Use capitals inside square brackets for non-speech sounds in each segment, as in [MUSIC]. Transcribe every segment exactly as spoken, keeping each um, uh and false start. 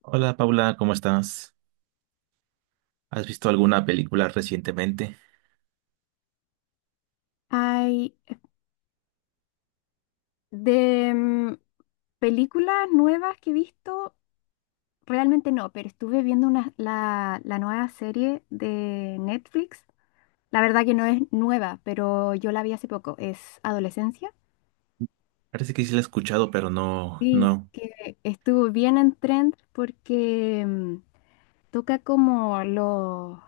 Hola Paula, ¿cómo estás? ¿Has visto alguna película recientemente? Ay, de mm, películas nuevas que he visto, realmente no, pero estuve viendo una, la, la nueva serie de Netflix. La verdad que no es nueva, pero yo la vi hace poco, es Adolescencia. Parece que sí la he escuchado, pero no, Sí, no. que estuvo bien en trend porque mm, toca como lo-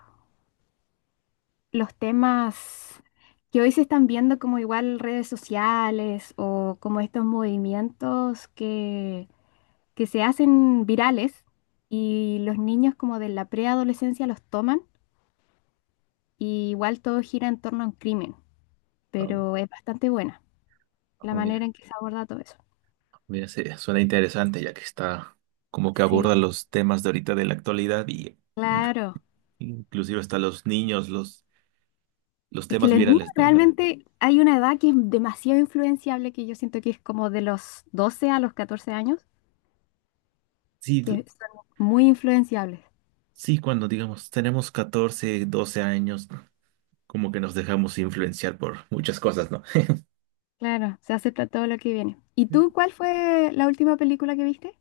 los temas que hoy se están viendo como igual redes sociales o como estos movimientos que que se hacen virales y los niños como de la preadolescencia los toman y igual todo gira en torno a un crimen, Oh, pero es bastante buena la oh, manera mira, en que se aborda todo eso. mira, se- suena interesante ya que está como que aborda Sí, los temas de ahorita de la actualidad y inc- claro. inclusive hasta los niños, los, los Es que temas los niños virales, ¿no? realmente hay una edad que es demasiado influenciable, que yo siento que es como de los doce a los catorce años, Sí, que d- son muy influenciables. sí, cuando digamos tenemos catorce, doce años, como que nos dejamos influenciar por muchas cosas, ¿no? [LAUGHS] Claro, se acepta todo lo que viene. ¿Y tú cuál fue la última película que viste?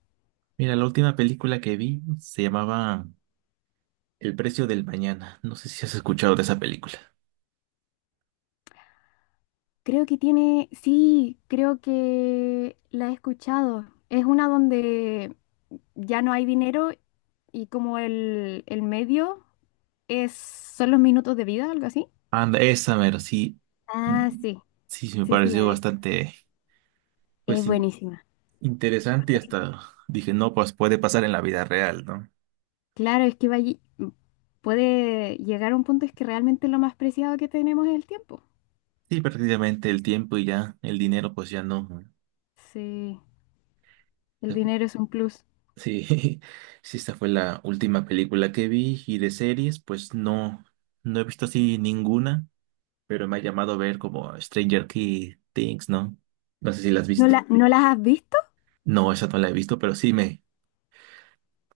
Mira, la última película que vi se llamaba El precio del mañana. No sé si has escuchado de esa película. Creo que tiene, sí, creo que la he escuchado. Es una donde ya no hay dinero y como el, el medio es, son los minutos de vida, algo así. Anda, esa mero, sí. Ah, Mm. sí, Sí, sí me sí, sí, la pareció vi. bastante, Es pues, in- buenísima. interesante y hasta dije, no, pues puede pasar en la vida real, ¿no? Claro, es que va allí- Puede llegar a un punto es que realmente lo más preciado que tenemos es el tiempo. Sí, prácticamente el tiempo y ya, el dinero, pues ya no. Sí, el dinero es un plus. Sí, [LAUGHS] sí, esta fue la última película que vi y de series, pues no, no he visto así ninguna, pero me ha llamado a ver como Stranger Key Things, ¿no? No sé si la has ¿No visto. la, no las has visto? No, esa no la he visto, pero sí me,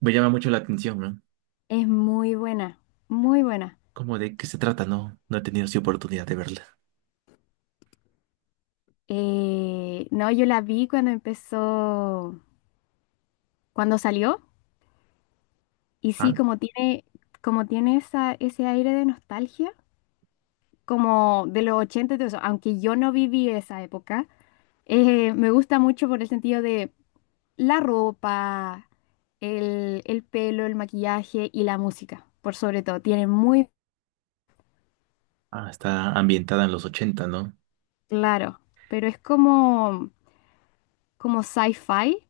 me llama mucho la atención, ¿no? Es muy buena, muy buena. ¿Cómo de qué se trata? No, no he tenido así oportunidad de verla. Eh, no, yo la vi cuando empezó, cuando salió, y sí, Ah, como tiene, como tiene esa, ese aire de nostalgia, como de los ochenta, y todo eso, aunque yo no viví esa época, eh, me gusta mucho por el sentido de la ropa, el, el pelo, el maquillaje y la música, por sobre todo, tiene muy ah, está ambientada en los ochenta, ¿no? claro, pero es como, como sci-fi,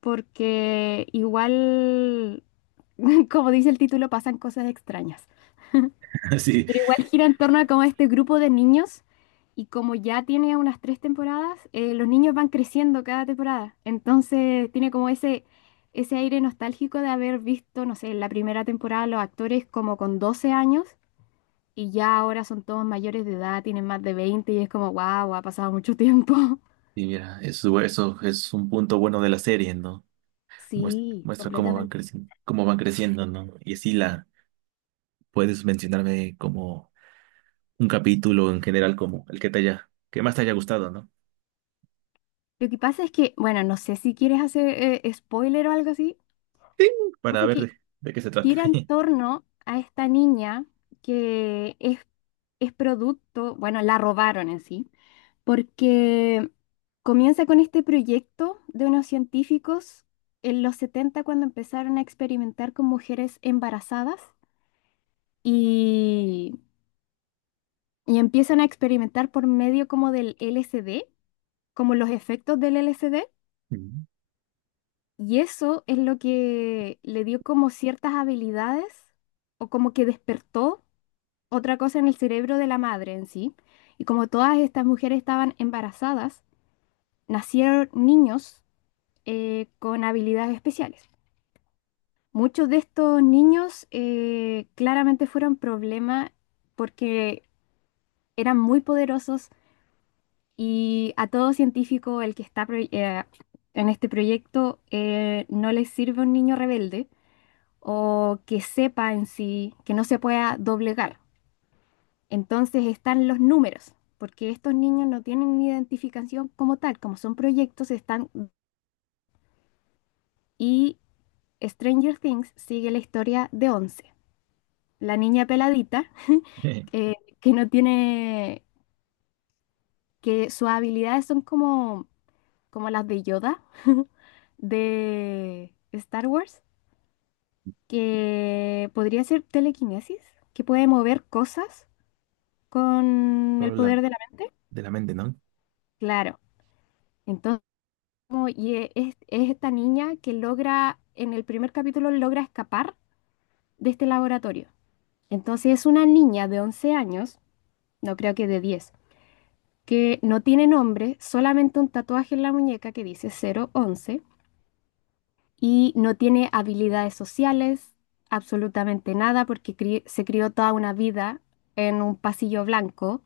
porque igual, [LAUGHS] como dice el título, pasan cosas extrañas. [LAUGHS] Sí, Pero igual gira en torno a como este grupo de niños y como ya tiene unas tres temporadas, eh, los niños van creciendo cada temporada. Entonces tiene como ese, ese aire nostálgico de haber visto, no sé, en la primera temporada los actores como con doce años y ya ahora son todos mayores de edad, tienen más de veinte y es como, wow, ha pasado mucho tiempo. [LAUGHS] y mira, eso, eso es un punto bueno de la serie, ¿no? Muest- Sí, Muestra, cómo van completamente. creciendo, cómo van creciendo, ¿no? Y así la puedes mencionarme como un capítulo en general, como el que te haya, que más te haya gustado, ¿no? Lo que pasa es que, bueno, no sé si quieres hacer eh, spoiler o algo así. Sí. O Para sea ver que de, de qué se trata. gira en [LAUGHS] torno a esta niña que es, es producto, bueno, la robaron en sí, porque comienza con este proyecto de unos científicos en los setenta cuando empezaron a experimentar con mujeres embarazadas y, y empiezan a experimentar por medio como del L S D, como los efectos del L S D. Mm. Y eso es lo que le dio como ciertas habilidades o como que despertó otra cosa en el cerebro de la madre en sí. Y como todas estas mujeres estaban embarazadas, nacieron niños eh, con habilidades especiales. Muchos de estos niños eh, claramente fueron problema porque eran muy poderosos y a todo científico el que está pro- eh, en este proyecto eh, no les sirve un niño rebelde o que sepa en sí, que no se pueda doblegar. Entonces están los números, porque estos niños no tienen identificación como tal, como son proyectos, están... Y Stranger Things sigue la historia de Once, la niña peladita, Eh, eh, que no tiene, que sus habilidades son como, como las de Yoda [LAUGHS] de Star Wars, que podría ser telequinesis, que puede mover cosas con solo el la poder de la mente. de la mente, ¿no? Claro. Entonces, como- y e- es, es esta niña que logra, en el primer capítulo logra escapar de este laboratorio. Entonces es una niña de once años, no creo que de diez, que no tiene nombre, solamente un tatuaje en la muñeca que dice cero once y no tiene habilidades sociales, absolutamente nada, porque cri- se crió toda una vida en un pasillo blanco,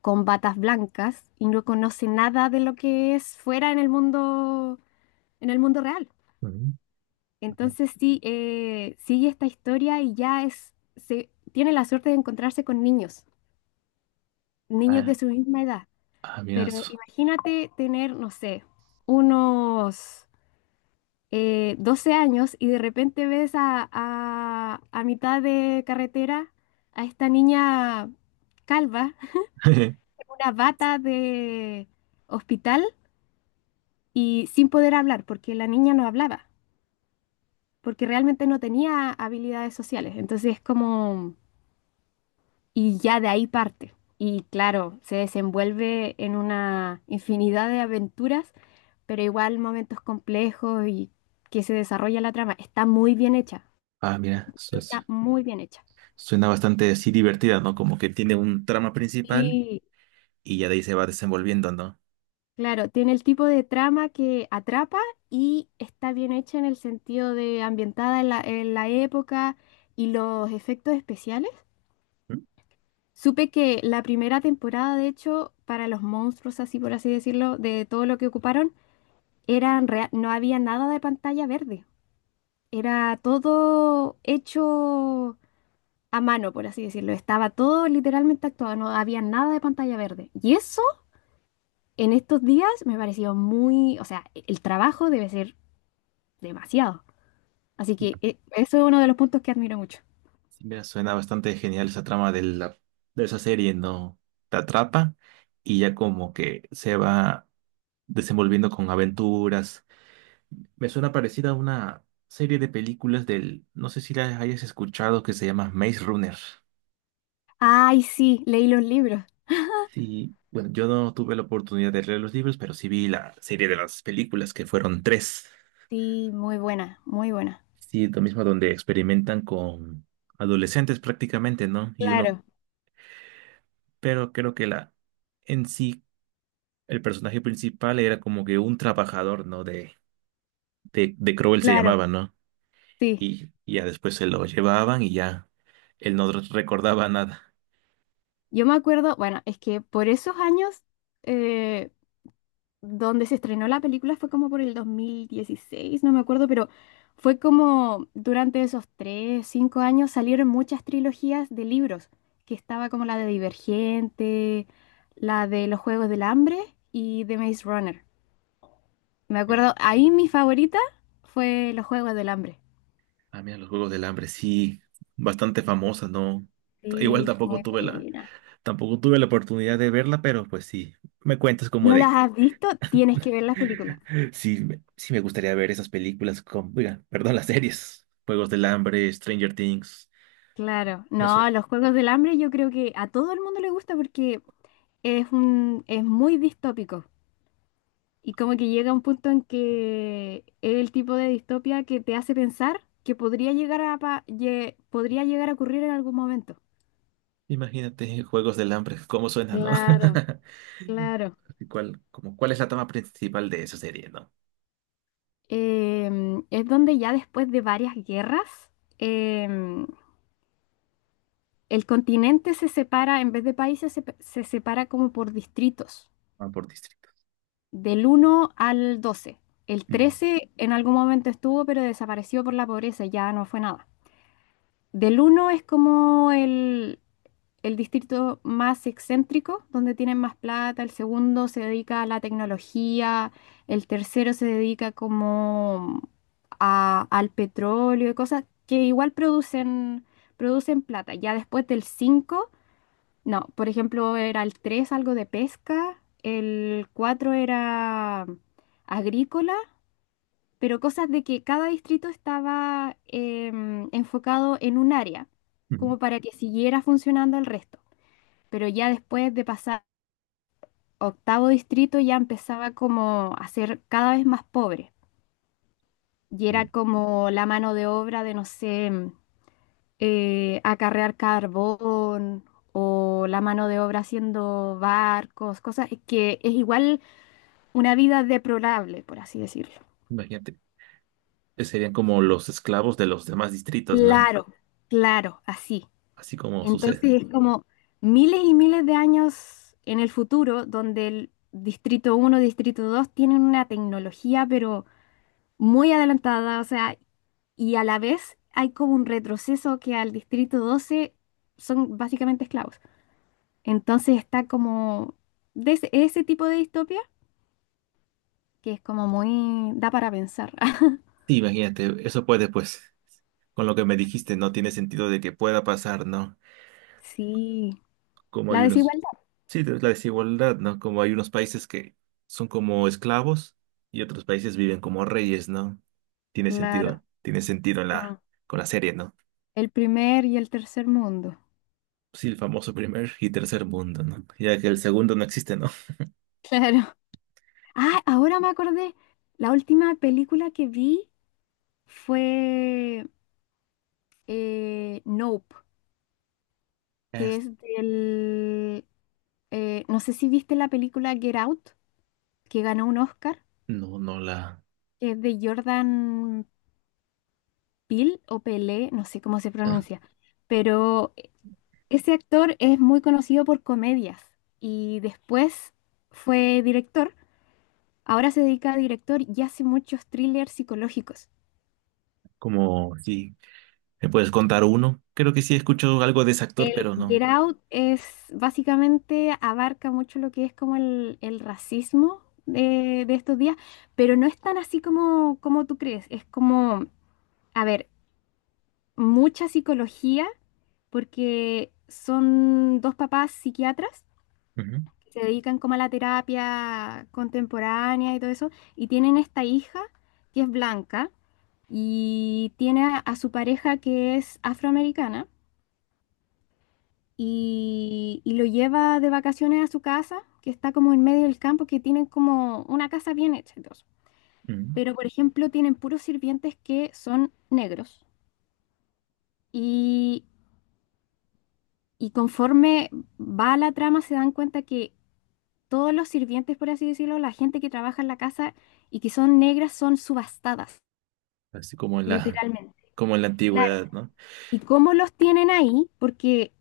con batas blancas y no conoce nada de lo que es fuera en el mundo, en el mundo real. Mm. Ok. Entonces sí, eh, sigue esta historia y ya es, se, tiene la suerte de encontrarse con niños, niños de Ah, su misma edad. ah, mira, Pero eso. imagínate tener, no sé, unos eh, doce años y de repente ves a, a, a mitad de carretera a esta niña calva, [LAUGHS] [LAUGHS] una bata de hospital y sin poder hablar, porque la niña no hablaba, porque realmente no tenía habilidades sociales. Entonces es como... y ya de ahí parte. Y claro, se desenvuelve en una infinidad de aventuras, pero igual momentos complejos y que se desarrolla la trama. Está muy bien hecha, Ah, mira, eso. Está muy bien hecha. Suena bastante así divertida, ¿no? Como que tiene un trama principal Y y ya de ahí se va desenvolviendo, ¿no? claro, tiene el tipo de trama que atrapa y está bien hecha en el sentido de ambientada en la, en la época y los efectos especiales. Mm. Supe que la primera temporada, de hecho, para los monstruos, así por así decirlo, de todo lo que ocuparon, Eran rea- no había nada de pantalla verde. Era todo hecho a mano, por así decirlo. Estaba todo literalmente actuado, no había nada de pantalla verde. Y eso en estos días me pareció muy, o sea, e- el trabajo debe ser demasiado. Así Y- que e- eso es uno de los puntos que admiro mucho. Sí, mira, suena bastante genial esa trama de la, de esa serie, ¿no? Te atrapa y ya como que se va desenvolviendo con aventuras. Me suena parecida a una serie de películas del, no sé si la hayas escuchado, que se llama Maze Runner. Ay, sí, leí los libros. Sí, bueno, yo no tuve la oportunidad de leer los libros, pero sí vi la serie de las películas, que fueron tres. Sí, muy buena, muy buena. Sí, lo mismo donde experimentan con adolescentes prácticamente, ¿no? Y uno, Claro, pero creo que la en sí, el personaje principal era como que un trabajador, ¿no? De, de, de Crowell se claro, llamaba, ¿no? sí. Y y ya después se lo llevaban y ya él no recordaba nada. Yo me acuerdo, bueno, es que por esos años eh, donde se estrenó la película fue como por el dos mil dieciséis, no me acuerdo, pero fue como durante esos tres, cinco años salieron muchas trilogías de libros, que estaba como la de Divergente, la de Los Juegos del Hambre y de Maze Runner. Me Eh, acuerdo, ahí mi favorita fue Los Juegos del Hambre. ah, mira, los Juegos del Hambre, sí, bastante famosa, ¿no? Igual Sí, tampoco muy tuve la, buena. tampoco tuve la oportunidad de verla, pero pues sí, me cuentas como ¿No de las que has visto? Tienes que ver las películas. Sí, me- sí me gustaría ver esas películas con, oiga, perdón, [LAUGHS] las series. Juegos del Hambre, Stranger Things. Claro, Me suena. no, Los Juegos del Hambre yo creo que a todo el mundo le gusta porque es un, es muy distópico. Y como que llega un punto en que es el tipo de distopia que te hace pensar que podría llegar a, pa- lle- podría llegar a ocurrir en algún momento. Imagínate, Juegos del Hambre, [LAUGHS] cómo suena, ¿no? Claro, claro. [LAUGHS] ¿Y ¿Cuál, como, cuál es la trama principal de esa serie, ¿no? Em, es donde ya después de varias guerras, em, el continente se separa, en vez de países, se, pe- se separa como por distritos, Van por distrito. del uno al doce. El Ujú, trece en algún momento estuvo, pero desapareció por la pobreza, ya no fue nada. Del uno es como el, el distrito más excéntrico, donde tienen más plata, el segundo se dedica a la tecnología, el tercero se dedica como a- al petróleo y cosas que igual producen, producen plata. Ya después del cinco, no, por ejemplo, era el tres algo de pesca, el cuatro era agrícola, pero cosas de que cada distrito estaba em, enfocado en un área, ujú. como para que siguiera funcionando el resto, pero ya después de pasar octavo distrito ya empezaba como a ser cada vez más pobre y era Bien. como la mano de obra de, no sé, eh, acarrear carbón o la mano de obra haciendo barcos, cosas que es igual una vida deplorable, por así decirlo. Imagínate, eh, serían como los esclavos de los demás distritos, ¿no? Claro, claro, así. Así como sucede. Entonces es como miles y miles de años en el futuro donde el Distrito uno Distrito dos tienen una tecnología, pero muy adelantada, o sea, y a la vez hay como un retroceso que al Distrito doce son básicamente esclavos. Entonces está como de ese, ese tipo de distopia que es como muy, da para pensar. [LAUGHS] Sí, imagínate, eso puede, pues, con lo que me dijiste, no tiene sentido de que pueda pasar, ¿no? Sí, Como hay la unos. desigualdad, Sí, de- la desigualdad, ¿no? Como hay unos países que son como esclavos y otros países viven como reyes, ¿no? Tiene claro. sentido, tiene sentido Mm. la, con la serie, ¿no? El primer y el tercer mundo, Sí, el famoso primer y tercer mundo, ¿no? Ya que el segundo no existe, ¿no? claro. [LAUGHS] Ah, ahora me acordé, la última película que vi fue eh, Nope. Que Es- es del... eh, no sé si viste la película Get Out, que ganó un Oscar, no, no la... que es de Jordan Peele o Pelé, no sé cómo se ah. pronuncia, pero ese actor es muy conocido por comedias y después fue director, ahora se dedica a director y hace muchos thrillers psicológicos. Como, sí, ¿me puedes contar uno? Creo que sí escucho algo de ese actor, El pero Get no. Out es básicamente abarca mucho lo que es como el, el racismo de, de estos días, pero no es tan así como, como tú crees. Es como, a ver, mucha psicología, porque son dos papás psiquiatras Ujú, que se dedican como a la terapia contemporánea y todo eso, y tienen esta hija que es blanca y tiene a a su pareja que es afroamericana. Y, y lo lleva de vacaciones a su casa, que está como en medio del campo, que tienen como una casa bien hecha. Y todo eso. ujú. Pero, por ejemplo, tienen puros sirvientes que son negros. Y, y conforme va la trama, se dan cuenta que todos los sirvientes, por así decirlo, la gente que trabaja en la casa y que son negras, son subastadas, Así como en la, literalmente. como en la Claro. antigüedad, ¿no? ¿Y cómo los tienen ahí? Porque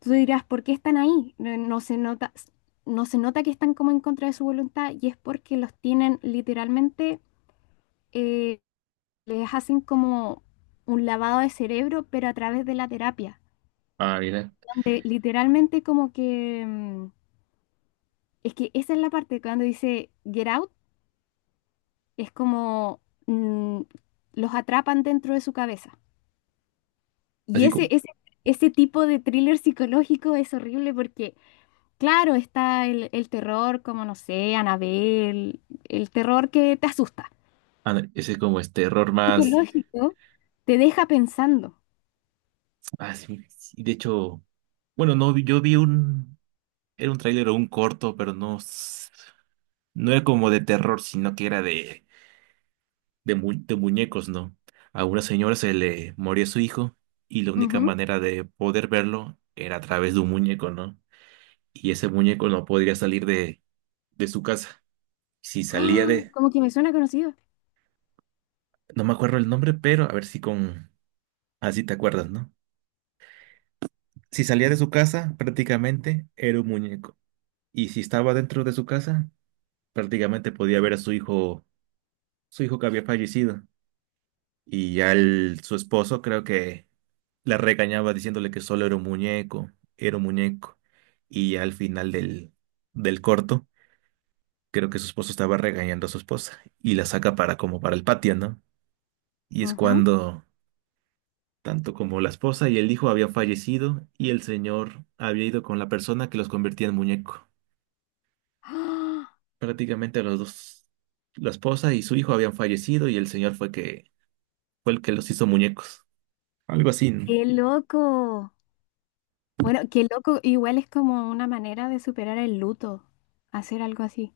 tú dirás, ¿por qué están ahí? No, no se nota, no se nota que están como en contra de su voluntad y es porque los tienen literalmente, eh, les hacen como un lavado de cerebro, pero a través de la terapia, Ah, mira, donde literalmente como que, mm, es que esa es la parte cuando dice get out, es como mm, los atrapan dentro de su cabeza. Y así ese, como, ese, ese tipo de thriller psicológico es horrible porque claro, está el, el terror, como no sé, Anabel, el terror que te asusta. ah, ese como este error más. Psicológico, te deja pensando. Ah, sí, sí, de hecho, bueno, no, vi- yo vi un, era un tráiler o un corto, pero no, s- no era como de terror, sino que era de, de, mu- de muñecos, ¿no? A una señora se le moría su hijo y la única Ujú. manera de poder verlo era a través de un muñeco, ¿no? Y ese muñeco no podría salir de, de su casa. Si salía ¡Ah! de, Como que me suena conocido. no me acuerdo el nombre, pero a ver si con, así te acuerdas, ¿no? Si salía de su casa, prácticamente era un muñeco. Y si estaba dentro de su casa, prácticamente podía ver a su hijo, su hijo que había fallecido. Y ya el- su esposo creo que la regañaba diciéndole que solo era un muñeco, era un muñeco. Y ya al final del, del corto, creo que su esposo estaba regañando a su esposa y la saca para como para el patio, ¿no? Y es Ujú. cuando tanto como la esposa y el hijo habían fallecido y el señor había ido con la persona que los convertía en muñeco. ¡Ah! Prácticamente los dos, la esposa y su hijo habían fallecido y el señor fue que fue el que los hizo muñecos. Algo así, ¿no? ¡Qué loco! Bueno, qué loco, igual es como una manera de superar el luto, hacer algo así.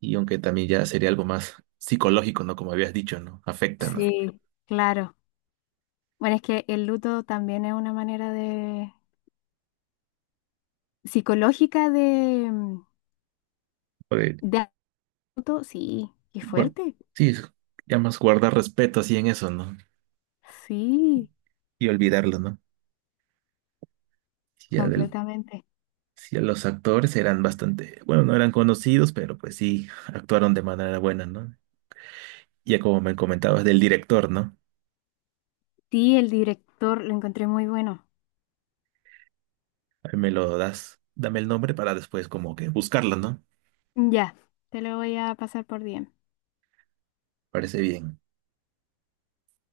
Y aunque también ya sería algo más psicológico, ¿no? Como habías dicho, ¿no? Afecta, ¿no? Sí, claro. Bueno, es que el luto también es una manera de psicológica de, mm, Puede de auto. Sí, qué guar- fuerte. sí, es- ya más guardar respeto así en eso, ¿no? Sí. Y olvidarlo, ¿no? Si Ya del, Completamente. sí, los actores eran bastante, bueno, no eran conocidos, pero pues sí, actuaron de manera buena, ¿no? Ya como me comentabas del director, ¿no? Sí, el director lo encontré muy bueno. Ahí me lo das, dame el nombre para después como que buscarlo, ¿no? Ya, te lo voy a pasar por D M. Parece bien.